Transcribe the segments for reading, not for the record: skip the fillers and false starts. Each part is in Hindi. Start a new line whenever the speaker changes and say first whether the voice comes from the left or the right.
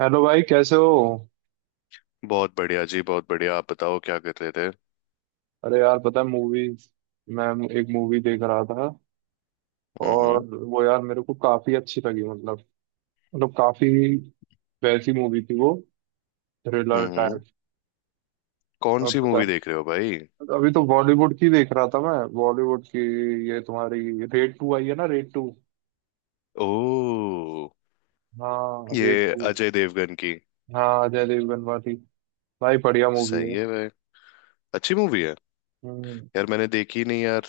right: हेलो भाई, कैसे हो?
left: बहुत बढ़िया जी, बहुत बढ़िया। आप बताओ क्या कर रहे थे?
right: अरे यार, पता है, मूवी, मैं एक मूवी देख रहा था। और
left: हम्म
right: वो यार, मेरे को काफी अच्छी लगी, मतलब काफी वैसी मूवी थी वो, थ्रिलर
left: हम्म हम्म।
right: टाइप।
left: कौन
right: अब
left: सी
right: पता-
left: मूवी देख रहे हो भाई?
right: है, अभी तो बॉलीवुड की देख रहा था मैं, बॉलीवुड की। ये तुम्हारी रेड टू आई है ना, रेड टू।
left: ओ,
right: हाँ रेड
left: ये
right: टू।
left: अजय देवगन की?
right: हाँ, अजय देवगन वाली। भाई बढ़िया मूवी है।
left: सही है भाई, अच्छी मूवी है।
right: हम्म।
left: यार मैंने देखी नहीं यार।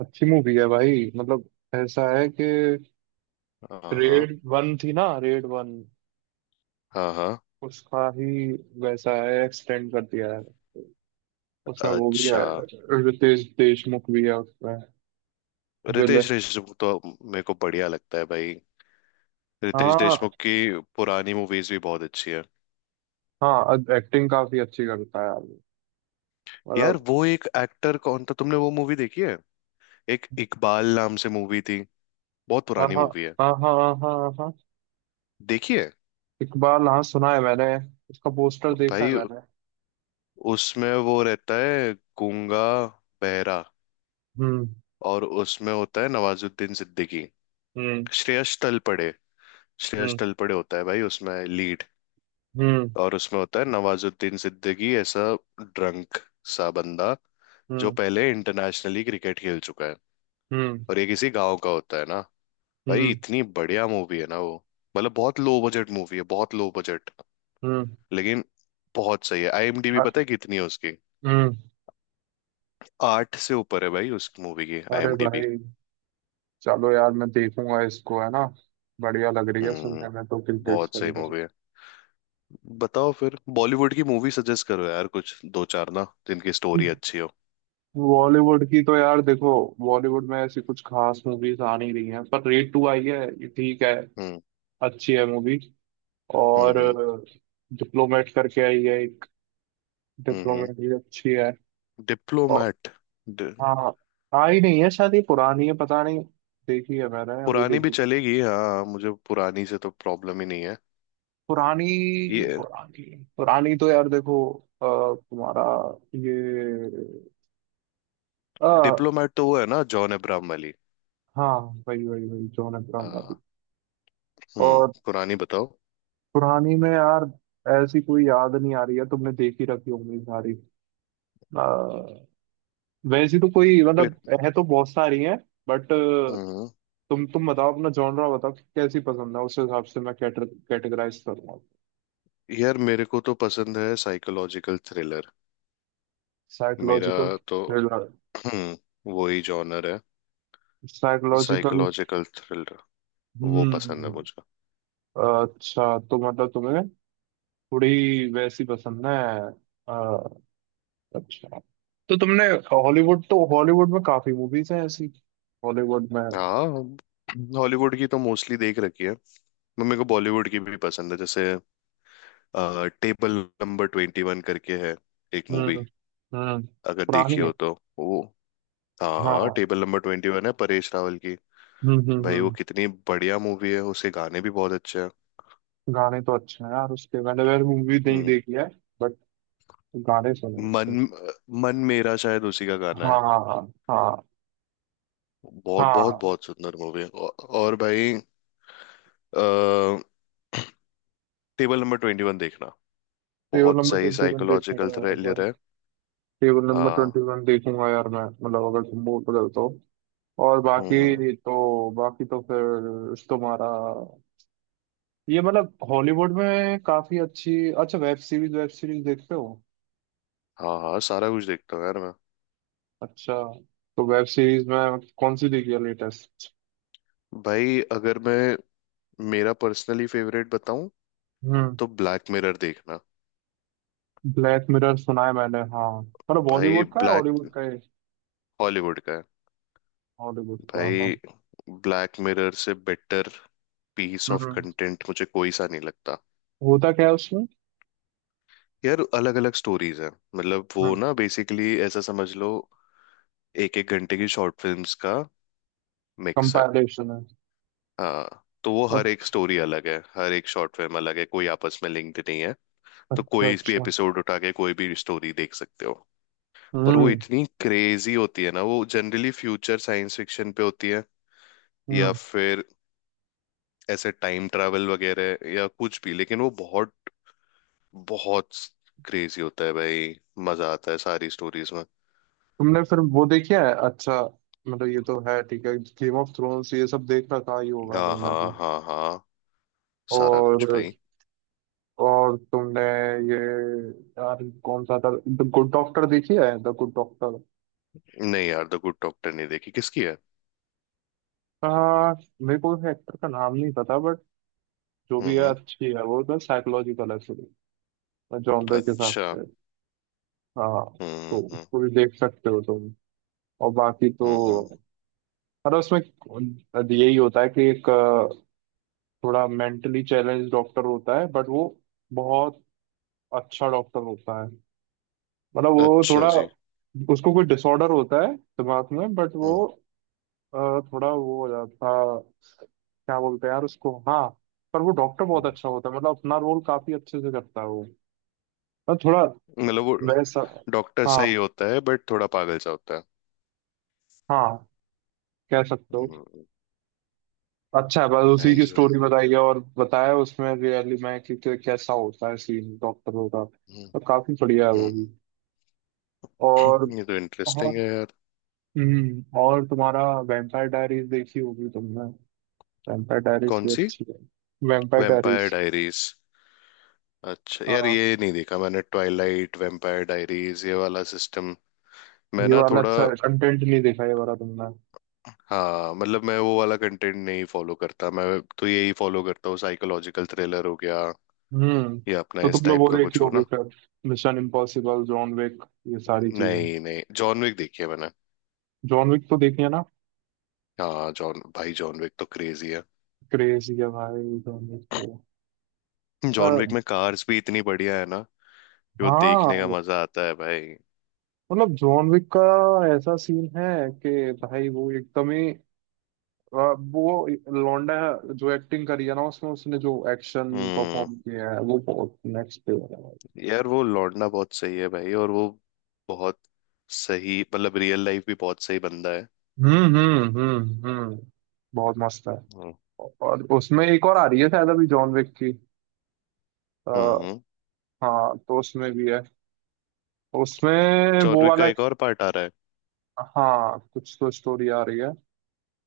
right: अच्छी मूवी है भाई, मतलब। ऐसा है कि
left: हाँ हाँ,
right: रेड वन थी ना, रेड वन।
left: हाँ हाँ।
right: उसका ही वैसा है, एक्सटेंड कर दिया है। उसमें वो भी
left: अच्छा,
right: है, रितेश देशमुख भी है उसमें, विलन।
left: रितेश देशमुख तो मेरे को बढ़िया लगता है भाई। रितेश
right: हाँ,
left: देशमुख की पुरानी मूवीज भी बहुत अच्छी है।
right: हाँ। एक्टिंग काफी अच्छी करता है आदमी,
left: यार
right: मतलब।
left: वो एक एक्टर कौन था, तुमने वो मूवी देखी है? एक इकबाल नाम से मूवी थी, बहुत
right: हाँ,
left: पुरानी
right: हाँ,
left: मूवी है।
right: हाँ, हाँ, हाँ, हाँ, हाँ।
left: देखी है?
right: इकबाल, हाँ, सुना है मैंने, उसका पोस्टर देखा है
left: भाई
right: मैंने।
left: उसमें वो रहता है गूंगा बहरा,
right: हम्म,
left: और उसमें होता है नवाजुद्दीन सिद्दीकी,
right: हम्म,
left: श्रेयस तलपड़े। श्रेयस
right: हम्म,
left: तलपड़े होता है भाई उसमें लीड,
right: हम्म,
left: और उसमें होता है नवाजुद्दीन सिद्दीकी, ऐसा ड्रंक सा बंदा जो
right: हम्म,
left: पहले इंटरनेशनली क्रिकेट खेल चुका है,
right: हम्म,
left: और ये किसी गांव का होता है ना। भाई
right: हम्म,
left: इतनी बढ़िया मूवी है ना वो। मतलब बहुत लो बजट मूवी है, बहुत लो बजट,
right: हम्म।
left: लेकिन बहुत सही है। आईएमडीबी
right: अ-
left: पता है कितनी है उसकी?
right: हम्म।
left: 8 से ऊपर है भाई उस मूवी की
right: अरे
left: आईएमडीबी।
right: भाई, चलो यार मैं देखूंगा इसको, है ना? बढ़िया लग रही है सुनने
left: हम्म,
right: में तो, क्रिकेट
left: बहुत सही
right: से।
left: मूवी है। बताओ फिर, बॉलीवुड की मूवी सजेस्ट करो यार कुछ दो चार ना, जिनकी स्टोरी अच्छी हो।
right: बॉलीवुड की तो यार देखो, बॉलीवुड में ऐसी कुछ खास मूवीज आ नहीं रही हैं, पर रेड टू आई है, ये ठीक है।
left: हम्म।
right: अच्छी है मूवी। और
left: हम्म।
right: डिप्लोमेट करके आई है एक, डिप्लोमेट
left: हम्म।
right: भी अच्छी है। और
left: डिप्लोमेट।
right: हाँ, आई नहीं है शायद ये, पुरानी है पता नहीं, देखी है मैंने, अभी
left: पुरानी भी
right: देखी थी।
left: चलेगी, हाँ मुझे पुरानी से तो प्रॉब्लम ही नहीं है।
right: पुरानी,
left: ये
right: पुरानी, पुरानी तो यार देखो, अ, तुम्हारा ये, आ,
left: डिप्लोमेट तो वो है ना, जॉन अब्राहम वाली?
right: हाँ, वही वही वही, जॉन अब्राहम
left: हाँ।
right: वाली।
left: हम्म,
right: और
left: पुरानी बताओ।
right: पुरानी में यार ऐसी कोई याद नहीं आ रही है, तुमने देख ही रखी होंगी सारी। अ, वैसी तो कोई,
left: फिर।
right: मतलब, है तो बहुत सारी हैं, बट।
left: हम्म।
right: तुम बताओ अपना जॉनरा बताओ कि कैसी पसंद है, उस हिसाब से मैं कैटेगराइज करूंगा।
left: यार मेरे को तो पसंद है साइकोलॉजिकल थ्रिलर। मेरा
right: साइकोलॉजिकल
left: तो
right: थ्रिलर,
left: हम्म, वो ही जॉनर है।
right: साइकोलॉजिकल।
left: साइकोलॉजिकल थ्रिलर, वो पसंद
right: हम्म।
left: है मुझे।
right: अच्छा, तो मतलब तुम्हें थोड़ी वैसी पसंद है। अ, अच्छा, तो तुमने हॉलीवुड तो, हॉलीवुड में काफी मूवीज हैं ऐसी, हॉलीवुड में।
left: हाँ, हॉलीवुड की तो मोस्टली देख रखी है मैं। मेरे को बॉलीवुड की भी पसंद है, जैसे टेबल नंबर 21 करके है एक मूवी,
right: हम्म, हम्म।
left: अगर देखी
right: पुरानी
left: हो
right: है।
left: तो। वो, हाँ,
right: हाँ।
left: टेबल नंबर ट्वेंटी वन है परेश रावल की।
right: हम्म, हम्म,
left: भाई वो
right: हम्म।
left: कितनी बढ़िया मूवी है, उसके गाने भी बहुत अच्छे हैं।
right: गाने तो अच्छे हैं यार उसके, मैंने वैसे मूवी नहीं
left: हम्म,
right: देखी है, बट गाने सुने उसके।
left: मन मन मेरा शायद उसी का गाना है।
right: हाँ, हाँ, हाँ,
left: बहुत बहुत
right: हाँ।
left: बहुत सुंदर मूवी है और भाई टेबल नंबर ट्वेंटी वन देखना।
right: टेबल
left: बहुत
right: नंबर
left: सही
right: 21 देखूंगा
left: साइकोलॉजिकल
right: यार मैं।
left: थ्रिलर है।
right: टेबल नंबर
left: हाँ।
right: 21 देखूंगा यार मैं, मतलब अगर तुम मूड बदल तो। और
left: हम्म।
right: बाकी तो, फिर तुम्हारा ये, मतलब हॉलीवुड में काफी अच्छी। अच्छा, वेब सीरीज, वेब सीरीज देखते हो?
left: हाँ हाँ, सारा कुछ देखता हूँ यार मैं।
right: अच्छा, तो वेब सीरीज में कौन सी देखी है लेटेस्ट?
left: भाई अगर मैं मेरा पर्सनली फेवरेट बताऊं, तो ब्लैक मिरर देखना।
right: ब्लैक मिरर सुना है मैंने, हाँ, मतलब
left: भाई
right: बॉलीवुड का है हॉलीवुड
left: ब्लैक,
right: का है?
left: हॉलीवुड का है।
right: हॉलीवुड का, हाँ।
left: भाई ब्लैक मिरर से better piece of
right: hmm.
left: Content मुझे कोई सा नहीं लगता।
right: होता क्या है उसमें?
left: यार अलग अलग स्टोरीज हैं, मतलब वो
right: हम्म।
left: ना बेसिकली ऐसा समझ लो, एक एक घंटे की शॉर्ट फिल्म्स का मिक्स है।
right: कंपैरिजन है।
left: हाँ, तो वो हर एक
right: अच्छा,
left: स्टोरी अलग है, हर एक शॉर्ट फिल्म अलग है, कोई आपस में लिंक्ड नहीं है। तो
right: अच्छा,
left: कोई भी
right: अच्छा।
left: एपिसोड उठा के कोई भी स्टोरी देख सकते हो। पर वो
right: हम्म,
left: इतनी क्रेजी होती है ना, वो जनरली फ्यूचर साइंस फिक्शन पे होती है, या
right: हम्म।
left: फिर ऐसे टाइम ट्रैवल वगैरह, या कुछ भी, लेकिन वो बहुत बहुत क्रेजी होता है भाई। मजा आता है सारी स्टोरीज में।
right: तुमने फिर वो देखी है। अच्छा, मतलब ये तो है, ठीक है। गेम ऑफ थ्रोन्स ये सब देख रखा ही होगा
left: हाँ
right: तुमने
left: हाँ,
right: तो।
left: हाँ हाँ, सारा
right: और
left: कुछ भाई।
right: तुमने ये, यार कौन सा था, द गुड डॉक्टर देखी है, द गुड डॉक्टर?
left: नहीं यार, द गुड डॉक्टर नहीं देखी। किसकी है?
right: हाँ, मेरे को एक्टर का नाम नहीं पता, बट जो
left: हम्म
right: भी है
left: हम्म,
right: अच्छी है वो, तो साइकोलॉजिकल है, जॉनर के हिसाब
left: अच्छा।
right: से। हाँ, तो
left: हम्म।
right: उसको भी देख सकते हो तुम। और बाकी
left: हम्म हम्म,
right: तो, मतलब उसमें यही होता है कि एक, थोड़ा मेंटली चैलेंज डॉक्टर होता है, बट वो बहुत अच्छा डॉक्टर होता है। मतलब वो
left: अच्छा
right: थोड़ा,
left: जी।
right: उसको कोई डिसऑर्डर होता है दिमाग में, बट वो,
left: हम्म
right: थोड़ा वो हो जाता, क्या बोलते हैं यार उसको, हाँ। पर वो डॉक्टर बहुत
left: हम्म।
right: अच्छा होता है, मतलब अपना रोल काफी अच्छे से करता है वो। मतलब थोड़ा
left: मतलब वो
right: वैसा।
left: डॉक्टर
right: हाँ,
left: सही होता है बट थोड़ा पागल सा होता है।
right: हाँ, कह सकते हो। अच्छा है, बस उसी की
left: नाइस भाई।
right: स्टोरी बताई है, और बताया उसमें रियली में कि कैसा होता है सीन डॉक्टरों का।
left: हम्म।
right: तो काफी बढ़िया है वो भी।
left: हम्म
right: और
left: ये तो
right: और
left: इंटरेस्टिंग है यार।
right: और तुम्हारा वैम्पायर डायरीज देखी होगी तुमने, वैम्पायर डायरीज
left: कौन
right: भी
left: सी?
right: अच्छी है। Vampire
left: vampire
right: diaries.
left: डायरीज, अच्छा यार
right: हाँ,
left: ये नहीं देखा मैंने। ट्वाइलाइट, वेम्पायर डायरीज, ये वाला सिस्टम मैं
right: ये
left: ना
right: वाला
left: थोड़ा,
right: अच्छा कंटेंट नहीं देखा ये वाला तुमने।
left: हाँ, मतलब मैं वो वाला कंटेंट नहीं फॉलो करता। मैं तो यही फॉलो करता हूँ, साइकोलॉजिकल थ्रिलर हो गया,
right: हम्म।
left: या अपना
right: तो
left: इस
right: तुमने वो
left: टाइप का
right: देखी
left: कुछ हो
right: होगी
left: ना।
right: फिर, मिशन इम्पॉसिबल, जॉन विक, ये सारी चीजें।
left: नहीं नहीं, जॉन विक देखी है मैंने।
right: जॉन विक तो देखी है ना,
left: हाँ जॉन भाई, जॉन विक तो क्रेजी है।
right: क्रेजी है भाई जॉन विक तो। अ,
left: जॉन विक में कार्स भी इतनी बढ़िया है ना कि वो देखने का
right: हाँ,
left: मजा आता है भाई।
right: मतलब जॉन विक का ऐसा सीन है कि भाई वो एकदम ही, अ, वो लौंडा जो एक्टिंग करी है ना उसमें, उसने जो एक्शन
left: हम्म।
right: परफॉर्म किया है वो बहुत नेक्स्ट लेवल है भाई।
left: यार वो लौंडा बहुत सही है भाई, और वो बहुत सही, मतलब रियल लाइफ भी बहुत सही बंदा है।
right: हम्म, हम्म, हम्म, हम्म। बहुत मस्त है।
left: हम्म।
right: और उसमें एक और आ रही है शायद, अभी जॉन विक की। आ,
left: हम्म,
right: हाँ, तो उसमें भी है, उसमें वो
left: चॉर्विक का
right: वाला।
left: एक और पार्ट आ रहा है।
right: हाँ, कुछ तो स्टोरी आ रही है।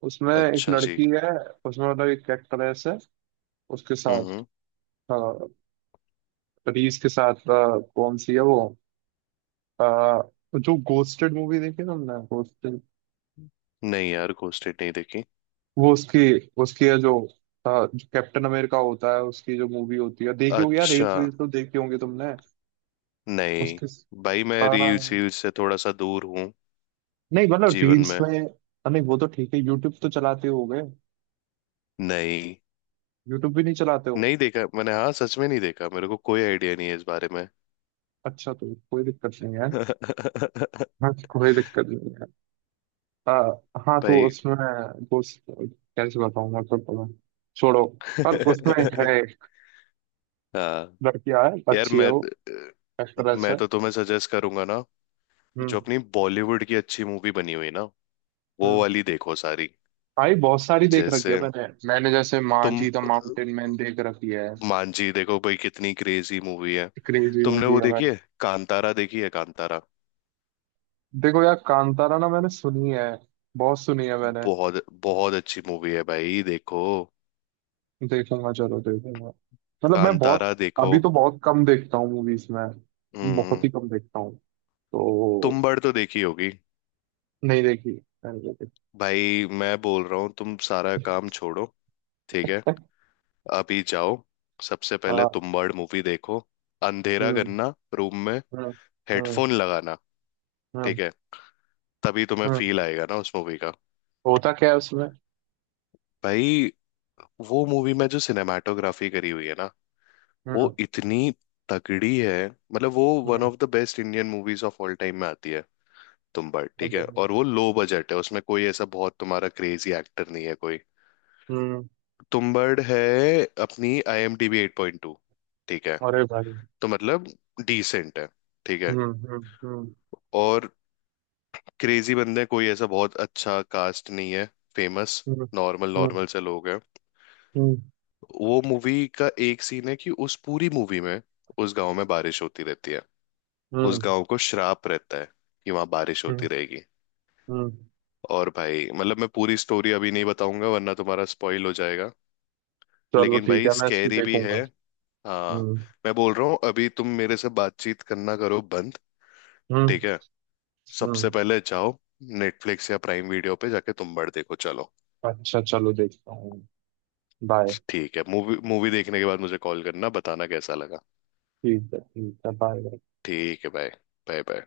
right: उसमें एक
left: अच्छा जी।
right: लड़की है, उसमें मतलब एक एक्ट्रेस है उसके साथ।
left: हम्म।
right: हाँ, प्रीज के साथ, कौन सी है वो, अ, जो गोस्टेड मूवी देखी है तुमने, गोस्टेड?
left: नहीं यार, घोस्टेड नहीं देखी।
right: वो उसकी, उसकी है जो, जो कैप्टन अमेरिका होता है उसकी जो मूवी होती है, देखी होगी यार,
left: अच्छा,
right: रील्स वील्स तो देखी होंगी तुमने।
left: नहीं
right: उसके स-
left: भाई, मैं
right: आ,
left: रील्स वील्स से थोड़ा सा दूर हूँ
right: नहीं मतलब
left: जीवन
right: रील्स
left: में।
right: में, नहीं वो तो ठीक है, यूट्यूब तो चलाते हो गए।
left: नहीं।
right: यूट्यूब भी नहीं चलाते हो?
left: नहीं देखा मैंने, हाँ, सच में नहीं देखा, मेरे को कोई आइडिया नहीं है इस बारे में।
right: अच्छा, तो कोई दिक्कत नहीं है। हाँ, कोई दिक्कत नहीं है। आ, हाँ, तो
left: भाई
right: उसमें गोस्ट, कैसे बताऊँ मैं तो तुम्हें, छोड़ो। पर उसमें है
left: हाँ।
right: लड़कियां, है,
left: यार
right: अच्छी है
left: मैं
right: वो, एक्ट्रेस
left: मैं
right: है।
left: तो तुम्हें सजेस्ट करूंगा ना, जो
right: हम्म,
left: अपनी बॉलीवुड की अच्छी मूवी बनी हुई ना, वो
right: हम्म।
left: वाली देखो सारी।
right: भाई बहुत सारी देख रखी है
left: जैसे
right: मैंने, जैसे
left: तुम
right: मांझी द माउंटेन मैन देख रखी है।
left: मांझी देखो भाई, कितनी क्रेजी मूवी है।
right: क्रेजी
left: तुमने
right: मूवी
left: वो
right: है
left: देखी
right: भाई।
left: है, कांतारा? देखी है कांतारा?
right: देखो यार कांतारा ना, मैंने सुनी है, बहुत सुनी है मैंने।
left: बहुत बहुत अच्छी मूवी है भाई, देखो
right: देखूंगा, चलो देखूंगा, मतलब मैं बहुत,
left: कांतारा, देखो।
right: अभी तो बहुत कम देखता हूँ मूवीज में, बहुत
left: हम्म,
right: ही कम देखता हूँ
left: तुम
right: तो।
left: बड़ तो देखी होगी।
right: नहीं देखी, मैंने देखी,
left: भाई मैं बोल रहा हूँ, तुम सारा काम छोड़ो। ठीक है? अभी जाओ, सबसे पहले
right: हाँ।
left: तुम बड़ मूवी देखो, अंधेरा
right: हम्म,
left: करना रूम में,
right: हम्म, हम्म,
left: हेडफोन लगाना,
right: हम्म,
left: ठीक है? तभी तुम्हें
right: हम्म।
left: फील आएगा ना उस मूवी का।
right: होता क्या है उसमें?
left: भाई वो मूवी में जो सिनेमाटोग्राफी करी हुई है ना, वो
right: हम्म,
left: इतनी तगड़ी है, मतलब वो one
right: hmm,
left: of the best Indian movies of all time में आती है। तुम्बाड़, ठीक है,
right: हम्म,
left: और वो लो बजट है, उसमें कोई ऐसा बहुत तुम्हारा क्रेजी एक्टर नहीं है कोई।
right: हम्म।
left: तुम्बाड़ है, अपनी आईएमडीबी 8.2, ठीक है?
right: अरे भाई।
left: तो मतलब डिसेंट है, ठीक है?
right: हम्म, हम्म,
left: और क्रेजी बंदे कोई ऐसा बहुत अच्छा कास्ट नहीं है फेमस,
right: हम्म,
left: नॉर्मल
right: हम्म,
left: नॉर्मल से लोग हैं।
right: हम्म, हम्म,
left: वो मूवी का एक सीन है कि उस पूरी मूवी में उस गांव में बारिश होती रहती है, उस
right: हम्म,
left: गांव को श्राप रहता है कि वहां बारिश होती
right: हम्म,
left: रहेगी।
right: हम्म।
left: और भाई मतलब मैं पूरी स्टोरी अभी नहीं बताऊंगा वरना तुम्हारा स्पॉइल हो जाएगा,
right: चलो
left: लेकिन
right: ठीक
left: भाई
right: है, मैं इसको
left: स्कैरी भी है।
right: देखूंगा।
left: हाँ।
right: हम्म,
left: मैं बोल रहा हूँ अभी तुम मेरे से बातचीत करना करो बंद,
right: हम्म,
left: ठीक है?
right: हम्म।
left: सबसे पहले जाओ, नेटफ्लिक्स या प्राइम वीडियो पे जाके तुम बड़ देखो, चलो।
right: अच्छा, चलो देखता हूँ। बाय।
left: ठीक है, मूवी, मूवी देखने के बाद मुझे कॉल करना, बताना कैसा लगा।
right: ठीक है, ठीक है, बाय।
left: ठीक है, बाय। Bye bye.